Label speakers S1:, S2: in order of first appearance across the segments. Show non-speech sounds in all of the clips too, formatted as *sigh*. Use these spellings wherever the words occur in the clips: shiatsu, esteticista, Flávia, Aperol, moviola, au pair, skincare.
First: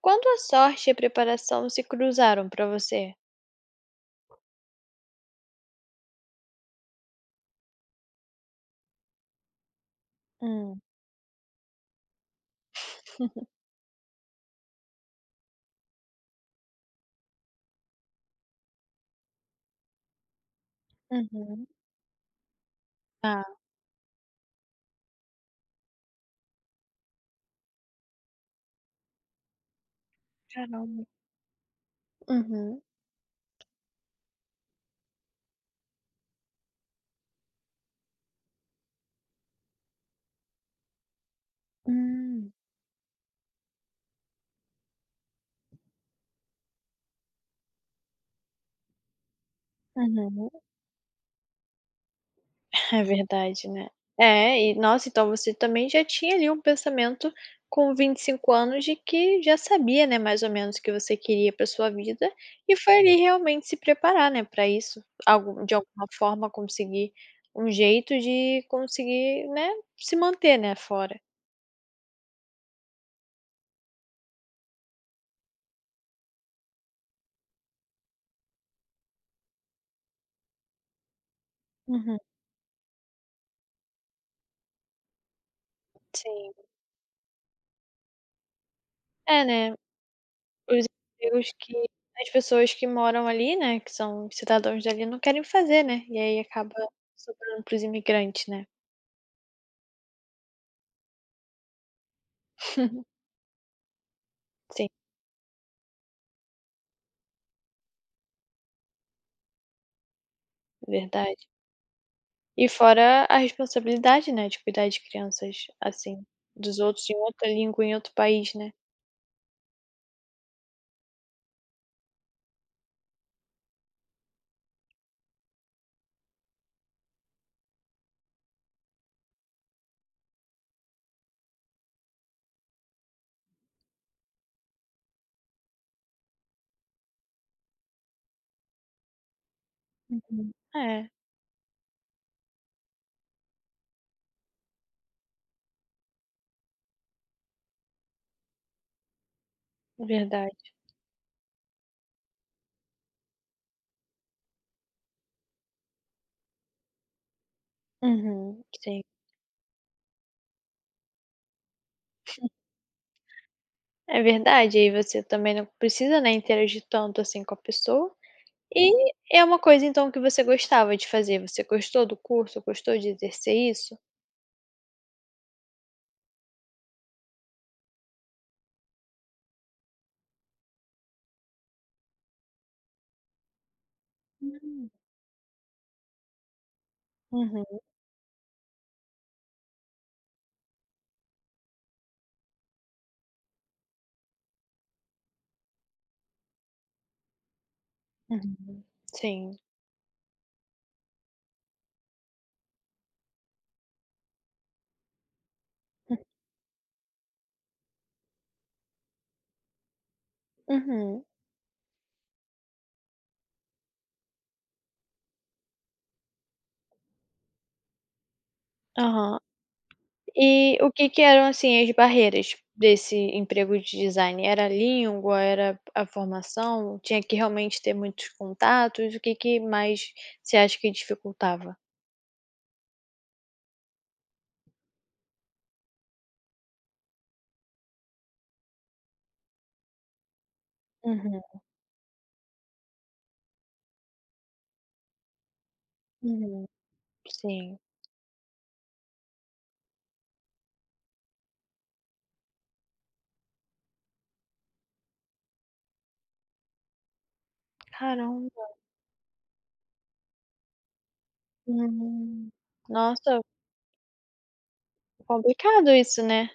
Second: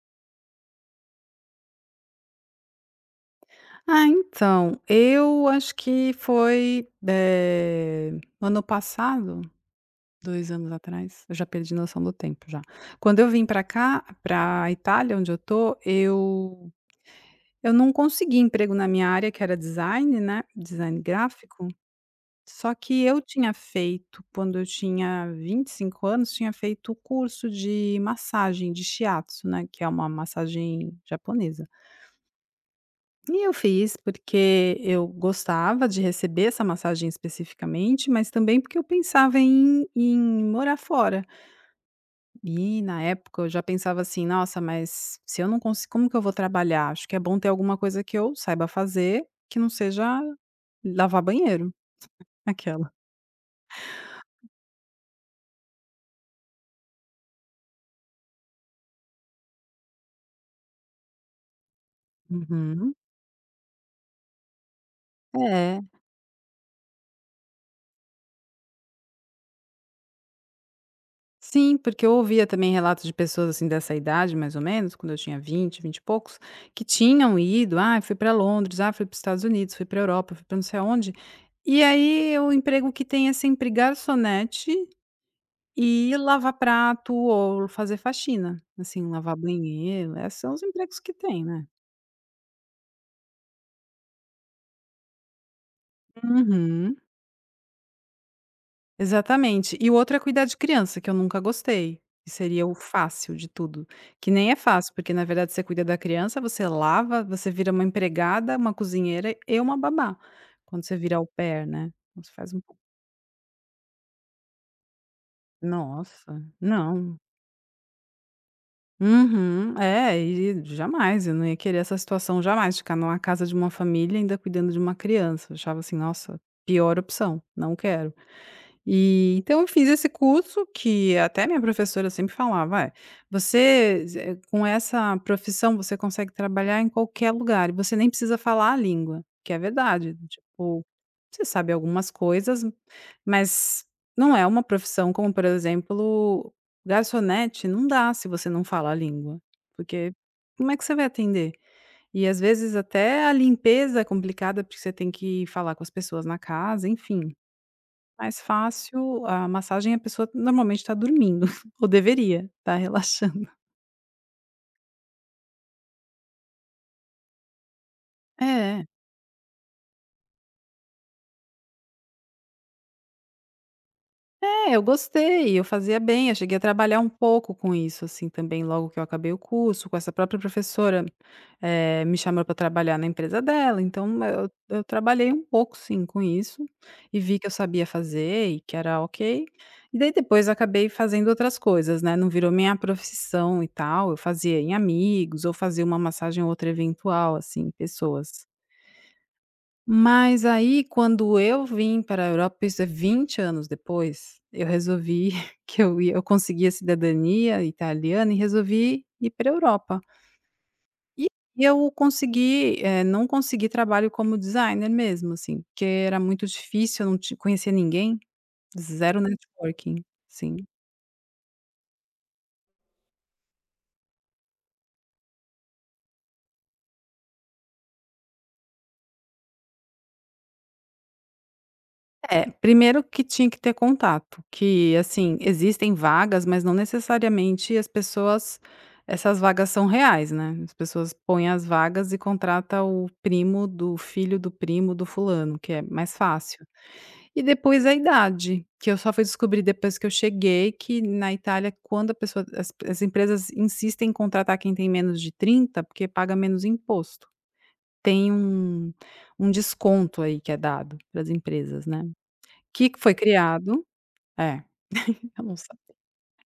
S1: Quando a sorte e a preparação se cruzaram pra você?
S2: Ah, então, eu acho que foi, ano passado, dois anos
S1: Hum.
S2: atrás, eu já perdi noção do tempo já. Quando eu vim
S1: *laughs*
S2: para cá, pra Itália, onde eu tô, eu não consegui emprego na minha área, que era design, né, design
S1: Uhum.
S2: gráfico, só que eu
S1: Ah,
S2: tinha feito, quando eu tinha 25 anos, tinha feito o curso de massagem de shiatsu, né, que é uma massagem
S1: caramba.
S2: japonesa.
S1: Uhum.
S2: E eu fiz, porque eu gostava de receber essa massagem especificamente, mas também porque eu pensava em morar fora.
S1: Hum.
S2: E na época eu já pensava assim: "Nossa, mas se eu não consigo como que eu vou trabalhar? Acho que é bom ter alguma coisa que eu saiba fazer, que não seja
S1: Uhum.
S2: lavar banheiro". Aquela.
S1: É verdade, né. É, e nossa, então você também já tinha ali um pensamento com 25 anos de que já sabia, né, mais ou menos o que você queria pra sua vida, e
S2: Uhum.
S1: foi ali realmente se preparar, né, pra isso, algu de
S2: É.
S1: alguma forma conseguir um jeito de conseguir, né, se manter, né, fora.
S2: Sim, porque eu ouvia também relatos de pessoas assim dessa idade, mais ou menos, quando eu tinha vinte e poucos, que tinham ido, ah, fui para Londres, ah, fui para os Estados Unidos, fui para Europa, fui para não sei aonde. E
S1: Uhum,
S2: aí o emprego que tem é sempre garçonete e
S1: sim.
S2: lavar prato ou fazer faxina, assim, lavar
S1: É, né.
S2: banheiro, esses são os
S1: Os
S2: empregos que tem,
S1: empregos
S2: né?
S1: que as pessoas que moram ali, né, que são cidadãos dali, não querem fazer, né, e aí acaba
S2: Uhum.
S1: sobrando para os imigrantes, né.
S2: Exatamente. E o outro é cuidar de criança, que eu nunca gostei, que seria o
S1: *laughs*
S2: fácil de tudo, que nem é
S1: Sim,
S2: fácil, porque na verdade você cuida da criança, você lava, você vira uma empregada, uma cozinheira e uma babá, quando você vira au
S1: verdade.
S2: pair, né. Então você faz um
S1: E
S2: pouco
S1: fora a responsabilidade, né, de cuidar de crianças, assim,
S2: nossa,
S1: dos outros em
S2: não.
S1: outra língua, em outro país, né.
S2: Uhum. É, e jamais, eu não ia querer essa situação jamais, ficar numa casa de uma família ainda cuidando de uma criança, eu achava assim: "Nossa, pior opção, não quero". E então eu fiz esse curso que até minha professora sempre falava: "Olha, você ze com essa profissão você consegue trabalhar em qualquer lugar e você nem precisa falar a língua", que é verdade,
S1: Uhum.
S2: tipo,
S1: É,
S2: você sabe algumas coisas, mas não é uma profissão como, por exemplo, garçonete, não dá se você não fala a língua, porque como
S1: verdade.
S2: é que você vai atender? E às vezes até a limpeza é complicada, porque você tem que falar com as pessoas na casa, enfim. Mais
S1: Uhum, sim.
S2: fácil, a massagem a pessoa normalmente está dormindo, *laughs* ou deveria, tá relaxando.
S1: É verdade, aí você também não precisa, né, interagir tanto, assim, com a pessoa.
S2: É.
S1: E é uma coisa então que você gostava de fazer, você gostou do curso, gostou de exercer isso?
S2: É, eu gostei, eu fazia bem, eu cheguei a trabalhar um pouco com isso, assim, também logo que eu acabei o curso, com essa própria professora, me chamou para trabalhar na empresa dela, então eu
S1: Hum.
S2: trabalhei um pouco sim com isso, e vi que eu
S1: Uhum,
S2: sabia fazer e que era ok. E daí depois eu acabei fazendo outras coisas, né, não virou minha profissão e tal, eu fazia em amigos, ou fazia uma massagem ou outra eventual, assim, pessoas.
S1: uhum. Sim.
S2: Mas aí, quando eu vim para a Europa, isso é 20 anos depois, eu resolvi *laughs* que eu consegui a cidadania italiana e resolvi ir para a Europa.
S1: Uhum.
S2: E eu consegui, não consegui trabalho como designer mesmo, assim, porque era muito difícil, eu não ti conhecia ninguém, zero
S1: Aham.
S2: networking, sim.
S1: E o que que eram, assim, as barreiras desse emprego de design? Era a língua, era a formação? Tinha que realmente ter muitos contatos? O que que mais você acha que dificultava?
S2: É, primeiro que tinha que ter contato, que assim, existem vagas, mas não necessariamente as pessoas essas vagas são reais, né, as pessoas
S1: Uhum,
S2: põem as vagas e contrata o primo do filho do primo do fulano, que é mais
S1: uhum.
S2: fácil. E
S1: Sim.
S2: depois a idade, que eu só fui descobrir depois que eu cheguei, que na Itália quando a pessoa as empresas insistem em contratar quem tem menos de 30, porque paga menos imposto. Tem
S1: Caramba.
S2: um desconto aí que é dado para as empresas, né.
S1: Hum.
S2: Que foi
S1: Nossa,
S2: criado é, eu não sa
S1: complicado isso, né?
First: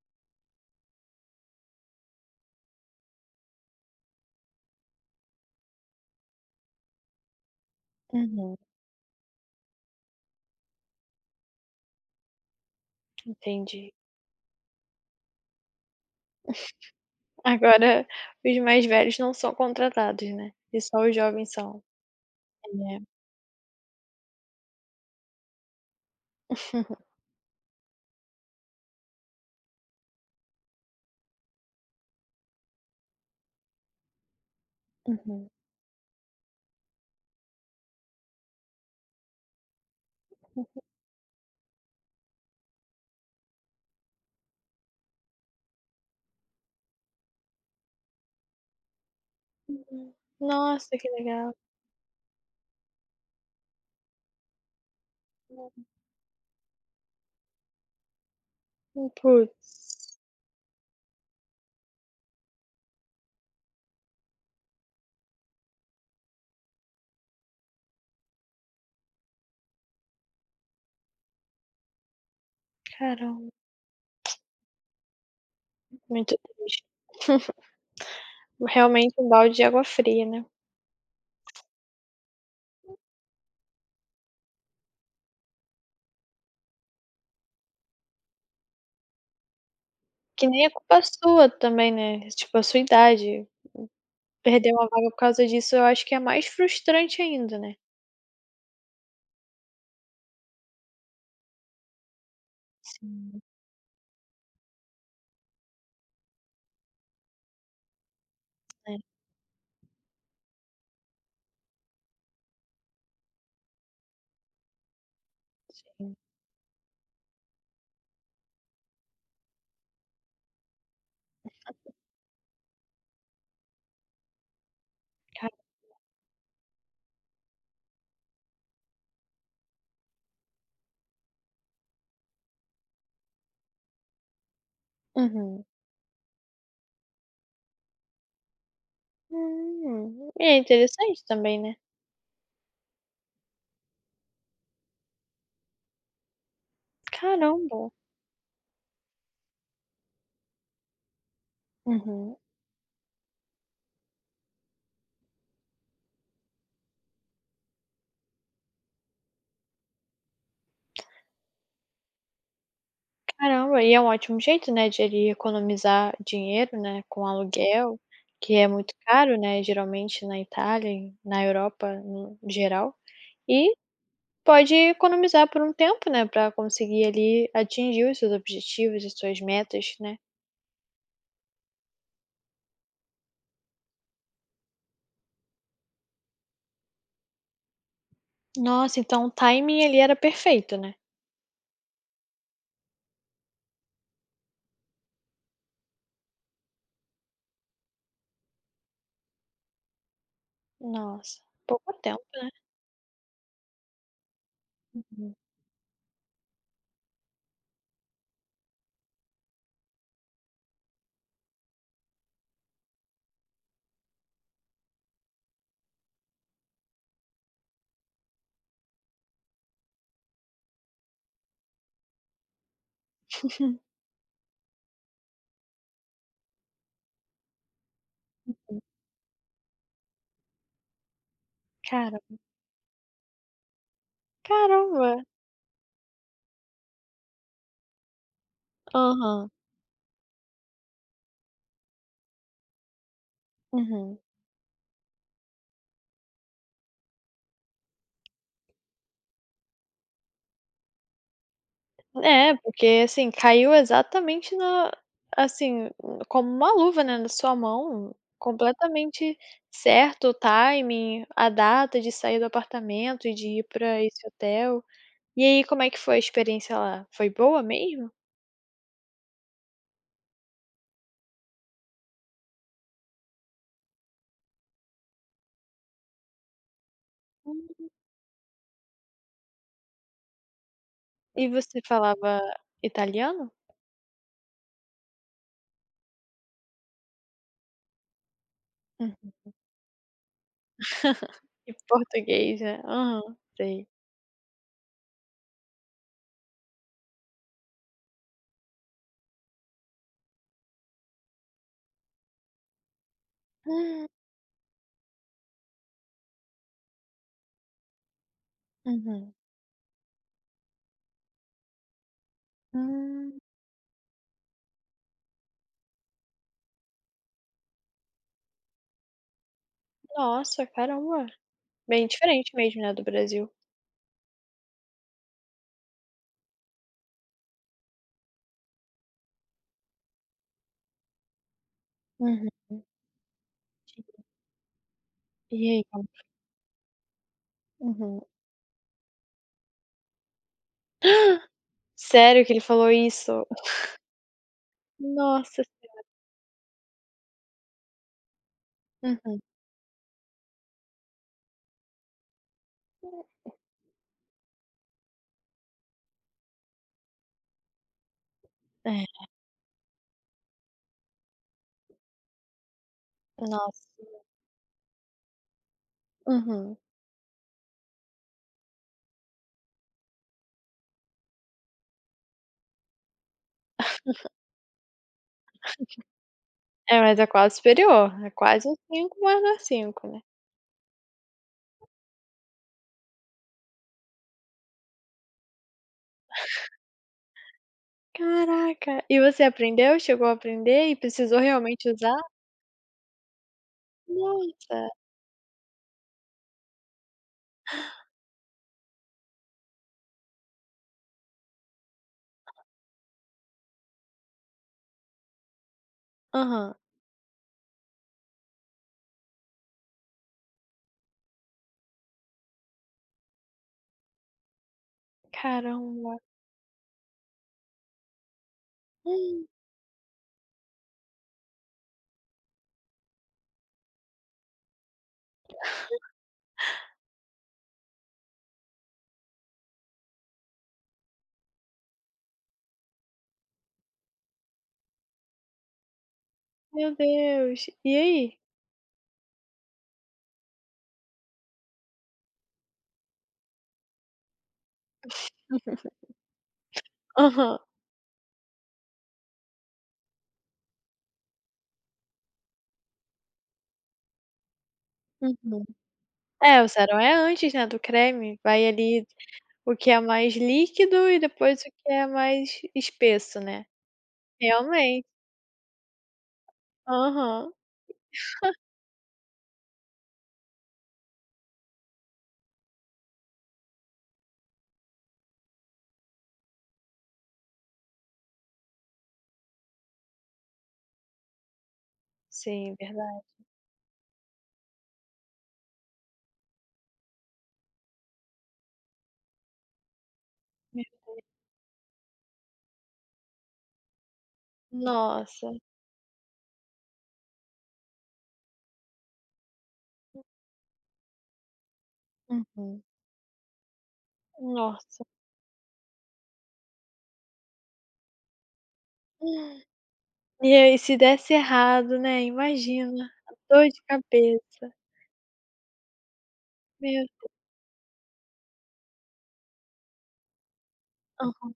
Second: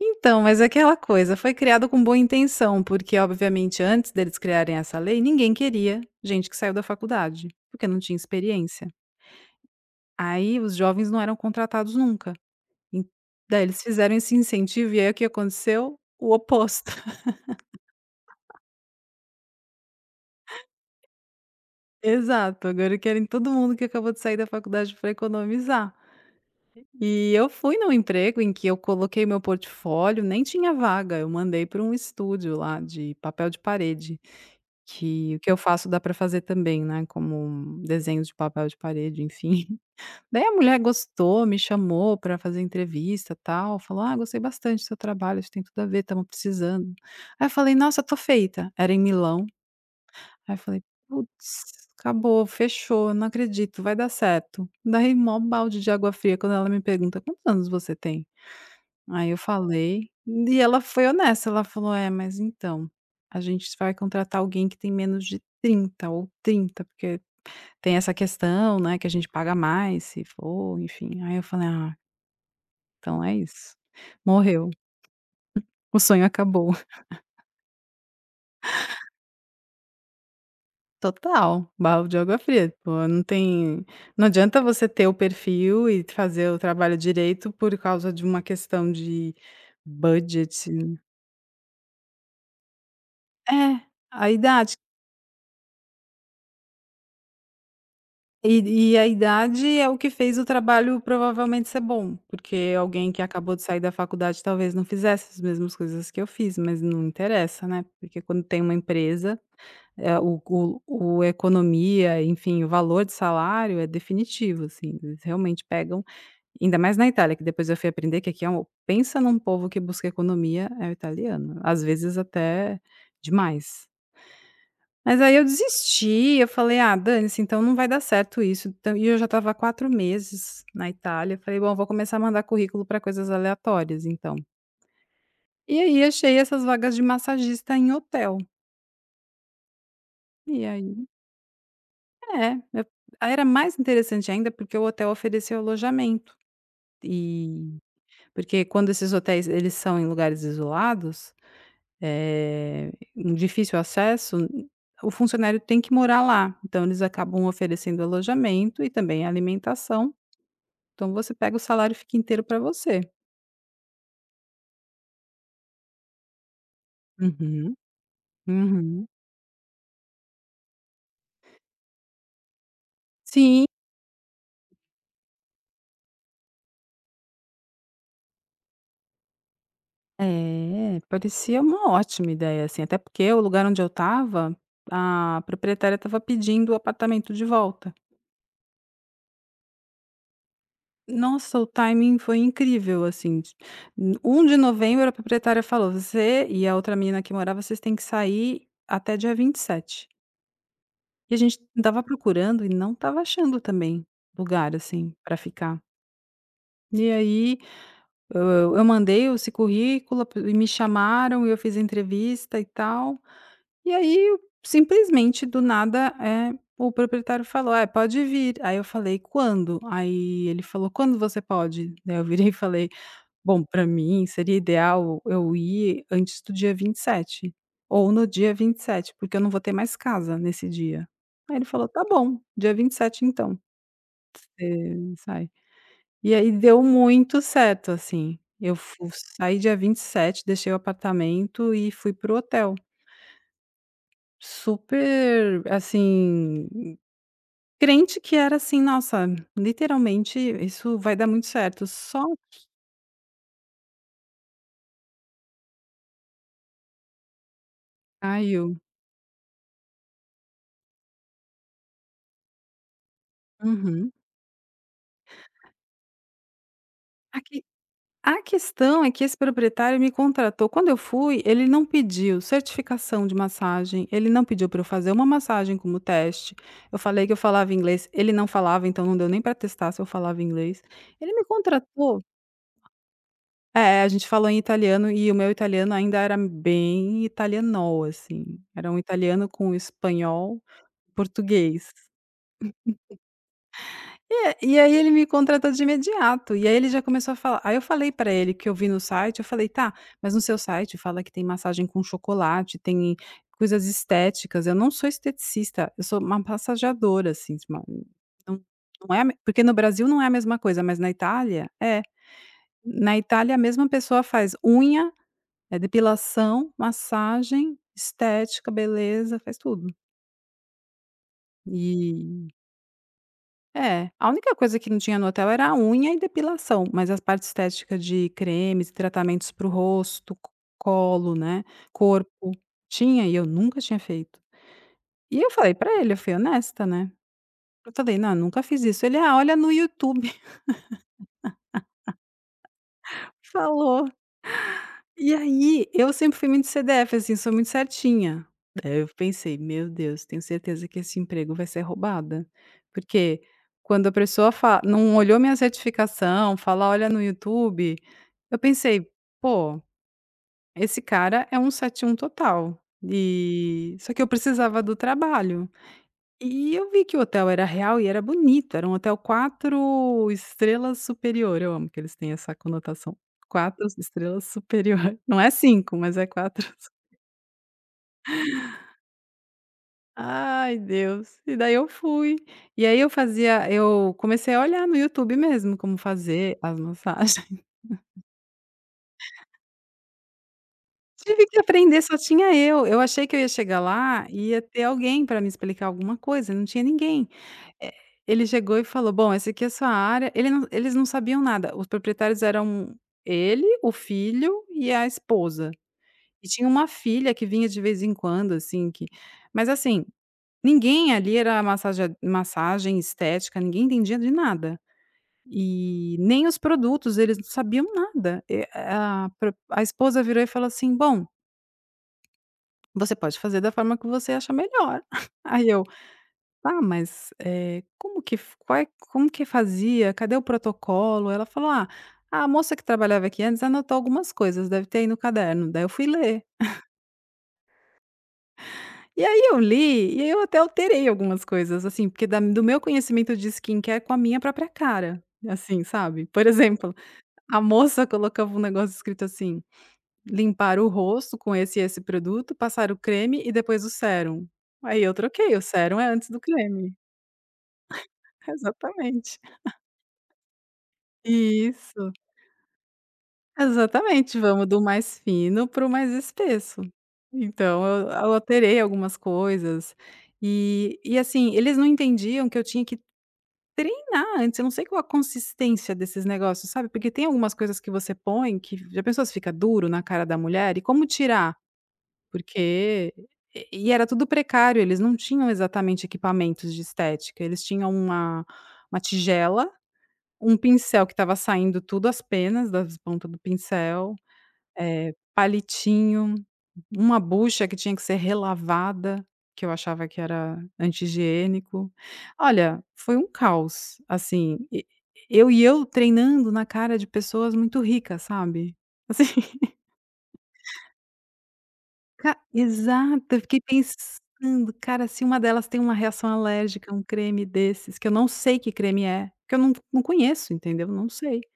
S2: então, mas é aquela coisa, foi criado com boa intenção, porque obviamente antes deles criarem essa lei, ninguém queria gente que saiu da faculdade, porque não tinha
S1: Uhum,
S2: experiência. Aí os jovens não eram contratados nunca. En daí eles
S1: entendi.
S2: fizeram esse incentivo e aí o que aconteceu? O oposto. *laughs*
S1: Agora os mais velhos não são contratados, né? E só os jovens são.
S2: Exato, agora
S1: É.
S2: querem todo mundo que acabou de sair da faculdade para economizar.
S1: *laughs*
S2: E eu fui num emprego em que eu coloquei meu portfólio, nem tinha vaga, eu mandei para um estúdio lá de papel de parede. Que o
S1: Uhum.
S2: que eu faço dá para fazer também, né, como desenhos de papel de parede, enfim. *laughs* Daí a mulher gostou, me chamou para fazer entrevista, tal, falou: "Ah, gostei bastante do seu trabalho, isso tem tudo a ver, estamos precisando". Aí eu falei: "Nossa, tô feita". Era em Milão.
S1: Uhum.
S2: Aí eu falei:
S1: Nossa, que legal.
S2: "Putz, acabou, fechou, não acredito, vai dar certo". Daí mó balde de água fria quando ela me pergunta: "Quantos anos você tem?"
S1: Uhum.
S2: Aí eu falei,
S1: Putz,
S2: e ela foi honesta, ela falou: "É, mas então, a gente vai contratar alguém que tem menos de 30 ou 30 porque tem essa questão, né, que a gente paga mais se for, enfim. Aí eu falei: "Ah, então é
S1: caramba,
S2: isso, morreu, o sonho
S1: muito
S2: acabou".
S1: triste.
S2: *laughs*
S1: *laughs* Realmente um balde de água fria, né.
S2: Total, balde de água fria, pô, não tem não adianta você ter o perfil e fazer o trabalho direito por causa de uma questão de
S1: Que nem é
S2: budget.
S1: culpa sua também, né, tipo, a sua idade.
S2: É, a
S1: Perder
S2: idade.
S1: uma vaga por causa disso, eu acho que é mais frustrante ainda, né.
S2: e a idade é o que fez o trabalho provavelmente ser bom, porque alguém que
S1: Sim,
S2: acabou de sair da faculdade talvez não fizesse as mesmas coisas que eu fiz, mas não interessa, né, porque quando tem uma
S1: né.
S2: empresa, o economia, enfim, o valor de salário é definitivo, assim, eles realmente pegam
S1: Sim.
S2: ainda mais na Itália, que depois eu fui aprender que aqui é um pensa num povo que busca economia, é o italiano, às vezes até demais. Mas aí eu
S1: Ca
S2: desisti, eu falei: "Ah, dane-se, então não vai dar certo isso", então e eu já estava há 4 meses na Itália, falei: "Bom, vou começar a mandar currículo para coisas aleatórias então".
S1: Uhum.
S2: E aí achei essas vagas de massagista em hotel,
S1: E é
S2: e aí
S1: interessante também, né.
S2: é, eu aí era mais interessante ainda, porque o hotel oferecia alojamento,
S1: Caramba.
S2: e porque quando esses hotéis eles são em lugares isolados
S1: Uhum.
S2: um difícil acesso, o funcionário tem que morar lá, então eles acabam oferecendo alojamento e também alimentação, então você pega o salário e fica inteiro para você.
S1: Caramba, e é um ótimo jeito, né, de ele economizar dinheiro, né, com
S2: Uhum,
S1: aluguel, que é muito
S2: uhum.
S1: caro, né, geralmente na Itália e na Europa no geral,
S2: Sim,
S1: e pode economizar por um tempo, né, para conseguir ali atingir os seus objetivos, as suas metas, né.
S2: é, parecia uma ótima ideia, assim, até porque o lugar onde eu estava, a proprietária estava pedindo o apartamento de volta.
S1: Nossa, então o timing ali era perfeito, né.
S2: Nossa, o timing foi incrível, assim, de n de novembro, a proprietária falou: "Você e a outra menina que morava, vocês têm que sair até dia 27". E a
S1: Nossa,
S2: gente
S1: pouco
S2: estava
S1: tempo, né.
S2: procurando e não estava achando também lugar, assim,
S1: Uhum.
S2: para ficar. E aí, eu mandei esse currículo e me chamaram e eu fiz entrevista e tal. E aí, simplesmente, do nada, o proprietário falou: "É, pode vir". Aí eu falei: "Quando?". Aí ele falou: "Quando você pode?". Daí eu virei e falei Bom, para
S1: *laughs*
S2: mim seria ideal eu ir antes do dia 27 ou no dia 27, porque eu não vou ter mais casa nesse dia. Aí ele falou: "Tá
S1: Cara
S2: bom, dia 27 então,
S1: caramba.
S2: você sai". E aí deu muito certo, assim, eu fu
S1: Aham.
S2: saí dia 27, deixei o apartamento e fui para o hotel.
S1: Uhum.
S2: Super, assim, crente que era assim: "Nossa, literalmente isso vai dar muito certo", só
S1: É, porque assim, caiu exatamente na assim, como uma luva, né, na sua mão,
S2: caiu.
S1: completamente certo o timing, a data de sair do apartamento e de ir pra
S2: Uhum.
S1: esse hotel. E aí, como é que foi a experiência lá? Foi boa
S2: Aqui
S1: mesmo?
S2: A questão é que esse proprietário me contratou. Quando eu fui, ele não pediu certificação de massagem, ele não pediu para eu fazer uma massagem como teste. Eu falei que eu falava
S1: Hum.
S2: inglês, ele não falava, então não deu nem para testar se eu falava inglês. Ele me
S1: E você
S2: contratou.
S1: falava italiano?
S2: É, a gente falou em italiano e o meu italiano ainda era bem italianol, assim. Era um
S1: Hum.
S2: italiano com espanhol,
S1: *laughs* E
S2: português.
S1: português, né. Aham, sei.
S2: É, e aí ele me contratou de imediato, e aí ele já começou a falar aí eu falei pra ele que eu vi no site, eu falei: "Tá, mas no seu site fala que tem massagem com chocolate, tem coisas
S1: Hum.
S2: estéticas, eu não sou esteticista, eu sou uma massageadora, assim, de uma não não é a
S1: Uhum.
S2: me" porque no Brasil não é a mesma coisa, mas na Itália é. Na
S1: Hum,
S2: Itália a mesma pessoa faz unha, depilação, massagem, estética, beleza, faz tudo.
S1: nossa, caramba. Bem diferente mesmo, né, do Brasil.
S2: É, a única coisa que não tinha no hotel era a unha e depilação, mas as partes estéticas de cremes e tratamentos para o rosto, co colo, né,
S1: Uhum.
S2: corpo, tinha e eu nunca tinha feito. E eu
S1: E
S2: falei
S1: aí?
S2: pra ele, eu fui honesta, né, eu falei:
S1: Uhum.
S2: "Não, eu nunca fiz isso". Ele: "Ah, olha no YouTube",
S1: *gasps* Sério que ele falou
S2: *laughs*
S1: isso?
S2: falou. E
S1: Nossa.
S2: aí, eu sempre fui muito CDF, assim, sou muito certinha. Daí eu
S1: Uhum.
S2: pensei: "Meu Deus, tenho certeza que esse emprego vai ser roubada", porque quando a pessoa fa não olhou minha certificação, fala: "Olha no YouTube", eu
S1: É,
S2: pensei: "Pô, esse cara é um 7 1 total".
S1: nossa.
S2: E só que eu precisava do trabalho. E
S1: Uhum.
S2: eu vi que o hotel era real e era bonito, era um hotel 4 estrelas superior, eu amo que eles têm essa conotação, 4 *laughs* estrelas superior, não é 5 mas é quatro.
S1: É,
S2: *laughs*
S1: mas é quase superior, é quase um 5, mas não é né.
S2: Ai Deus, e daí eu fui, e aí eu comecei a olhar no YouTube mesmo como fazer as massagens. *laughs*
S1: Caraca, e você aprendeu? Chegou a aprender e precisou
S2: Tive que
S1: realmente
S2: aprender,
S1: usar?
S2: só tinha eu achei que eu ia chegar lá e ia ter
S1: Nossa.
S2: alguém para me explicar alguma coisa, não tinha ninguém. É, ele chegou e falou: "Bom, essa aqui é a sua área". Eles não sabiam nada, os proprietários eram ele, o filho e a esposa. E tinha
S1: Aham.
S2: uma filha que vinha de vez em quando, assim, que mas assim, ninguém ali era massaja massagem estética, ninguém entendia de nada.
S1: Caramba.
S2: E nem os produtos, eles não sabiam nada. E
S1: Hum.
S2: a esposa virou e falou assim: "Bom, você pode fazer da forma que você acha melhor". *laughs* Aí eu Tá, mas, como que f qual é como que fazia? Cadê o protocolo? Ela falou: "Ah, a moça que trabalhava aqui antes anotou algumas coisas, deve ter aí no caderno". Daí eu fui ler.
S1: Meu Deus. E aí?
S2: E aí eu li, e aí eu até alterei algumas coisas, assim, porque da do meu conhecimento de skincare com a minha própria cara, assim,
S1: *laughs*
S2: sabe. Por exemplo,
S1: Aham.
S2: a moça colocava um negócio escrito assim: "Limpar o rosto com esse e esse produto, passar o creme e depois o sérum". Aí eu troquei, o
S1: Uhum.
S2: sérum é antes do
S1: É, o
S2: creme.
S1: sérum é antes, né, do creme,
S2: *laughs*
S1: vai ali
S2: Exatamente.
S1: o que é mais líquido e depois o que é
S2: Isso.
S1: mais espesso, né.
S2: Exatamente, vamos do
S1: Realmente.
S2: mais fino para o mais espesso.
S1: Aham.
S2: Então eu alterei algumas coisas, e assim, eles não entendiam que eu tinha que treinar antes, eu não sei qual a consistência desses negócios, sabe, porque tem algumas coisas que você põe que já pensou se fica duro na cara da mulher, e como tirar?
S1: Sim,
S2: Porque
S1: verdade.
S2: e era tudo precário, eles não tinham exatamente equipamentos de estética, eles tinham uma tigela, um pincel que estava saindo tudo as penas das pontas do pincel. Eh,
S1: Nossa.
S2: palitinho, uma bucha que tinha que ser relavada, que eu achava que era anti-higiênico.
S1: Uhum.
S2: Olha, foi um caos, assim, e
S1: Nossa.
S2: eu treinando na cara de pessoas muito ricas, sabe. Assim, *laughs*
S1: E aí se desse errado, né,
S2: ca
S1: imagina,
S2: exato,
S1: a
S2: eu fiquei
S1: dor de
S2: pensando:
S1: cabeça.
S2: "Cara, se uma delas tem uma reação alérgica a um
S1: Meu
S2: creme desses", que eu não sei que creme é, que eu não conheço, entendeu, não sei.
S1: aham.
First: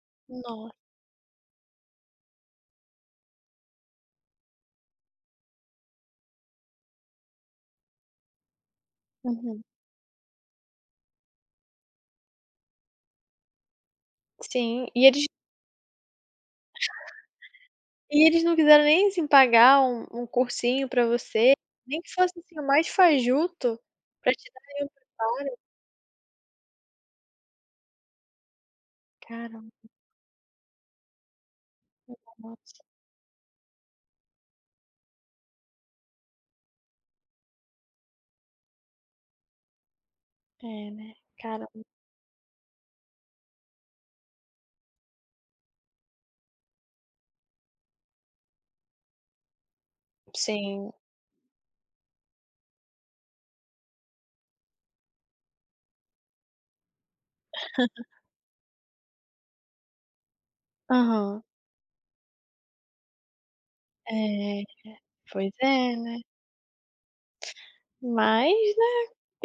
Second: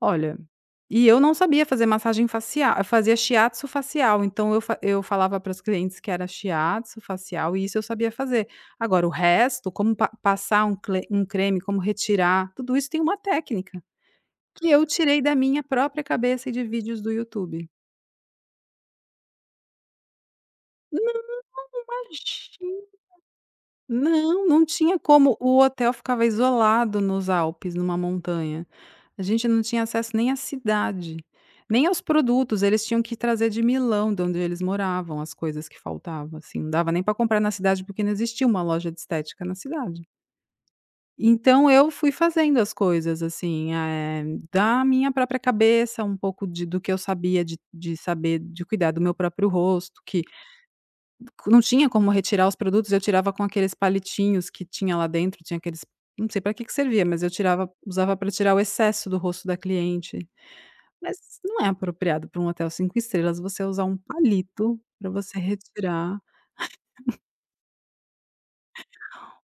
S2: Olha,
S1: Nossa.
S2: e eu não sabia fazer massagem facial, eu fazia shiatsu facial, então eu falava para os clientes que era shiatsu facial e isso eu sabia fazer. Agora o
S1: Uhum.
S2: resto, como pa passar um cle um creme, como retirar, tudo isso tem uma técnica, que eu
S1: Sim,
S2: tirei da minha própria cabeça e de vídeos do YouTube.
S1: e eles não quiseram nem, assim, pagar um cursinho pra você, nem que fosse, assim, o mais
S2: Imagina!
S1: fajuto, pra
S2: Não,
S1: te
S2: não
S1: darem um
S2: tinha como.
S1: preparo.
S2: O hotel ficava isolado nos Alpes, numa montanha. A gente não
S1: Caramba,
S2: tinha acesso nem à cidade, nem aos produtos.
S1: nossa.
S2: Eles tinham que trazer de Milão, de onde eles moravam, as coisas que faltavam, assim. Não dava nem para comprar na cidade, porque não existia uma loja de estética na cidade.
S1: É, né.
S2: Então
S1: Caramba.
S2: eu fui fazendo as coisas, assim, eh, da minha própria cabeça, um pouco de do que eu sabia de saber de cuidar do meu próprio rosto, que
S1: Sim.
S2: não tinha como retirar os produtos, eu tirava com aqueles palitinhos que tinha lá dentro, tinha aqueles, não sei para que que servia, mas eu tirava usava para tirar o excesso do rosto da cliente. Mas
S1: Aham.
S2: não é apropriado para um hotel 5 estrelas você usar um
S1: É,
S2: palito para você
S1: pois é, né.
S2: retirar
S1: Mas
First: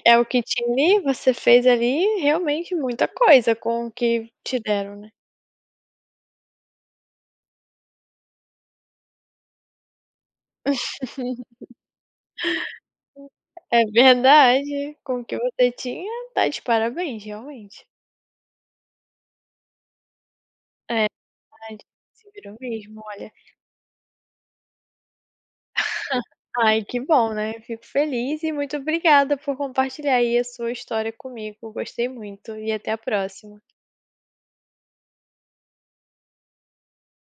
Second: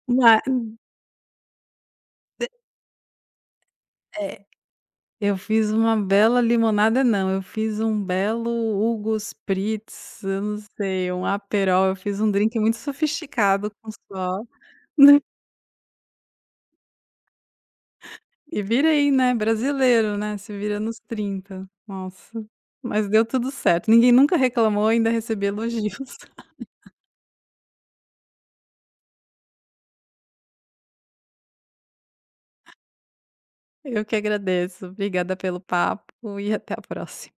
S1: é o
S2: uma...
S1: que tinha, você fez ali realmente muita coisa com o que
S2: é,
S1: te deram, né.
S2: eu fiz uma bela limonada não, eu fiz um belo Hugo Spritz, eu não sei, um
S1: *laughs*
S2: Aperol, eu fiz um drink muito sofisticado
S1: É
S2: com suor.
S1: verdade, com o que
S2: *laughs*
S1: você tinha, tá de parabéns, realmente.
S2: E virei, né, brasileiro, né, se vira nos
S1: É,
S2: trinta.
S1: ai, se
S2: Nossa,
S1: virou mesmo,
S2: mas deu
S1: olha.
S2: tudo certo. Ninguém nunca reclamou, ainda recebi elogios.
S1: Ai, que bom, né, fico feliz e muito obrigada por compartilhar aí a sua história comigo, gostei muito e até a próxima.
S2: *laughs* Eu que agradeço. Obrigada pelo papo e até a próxima.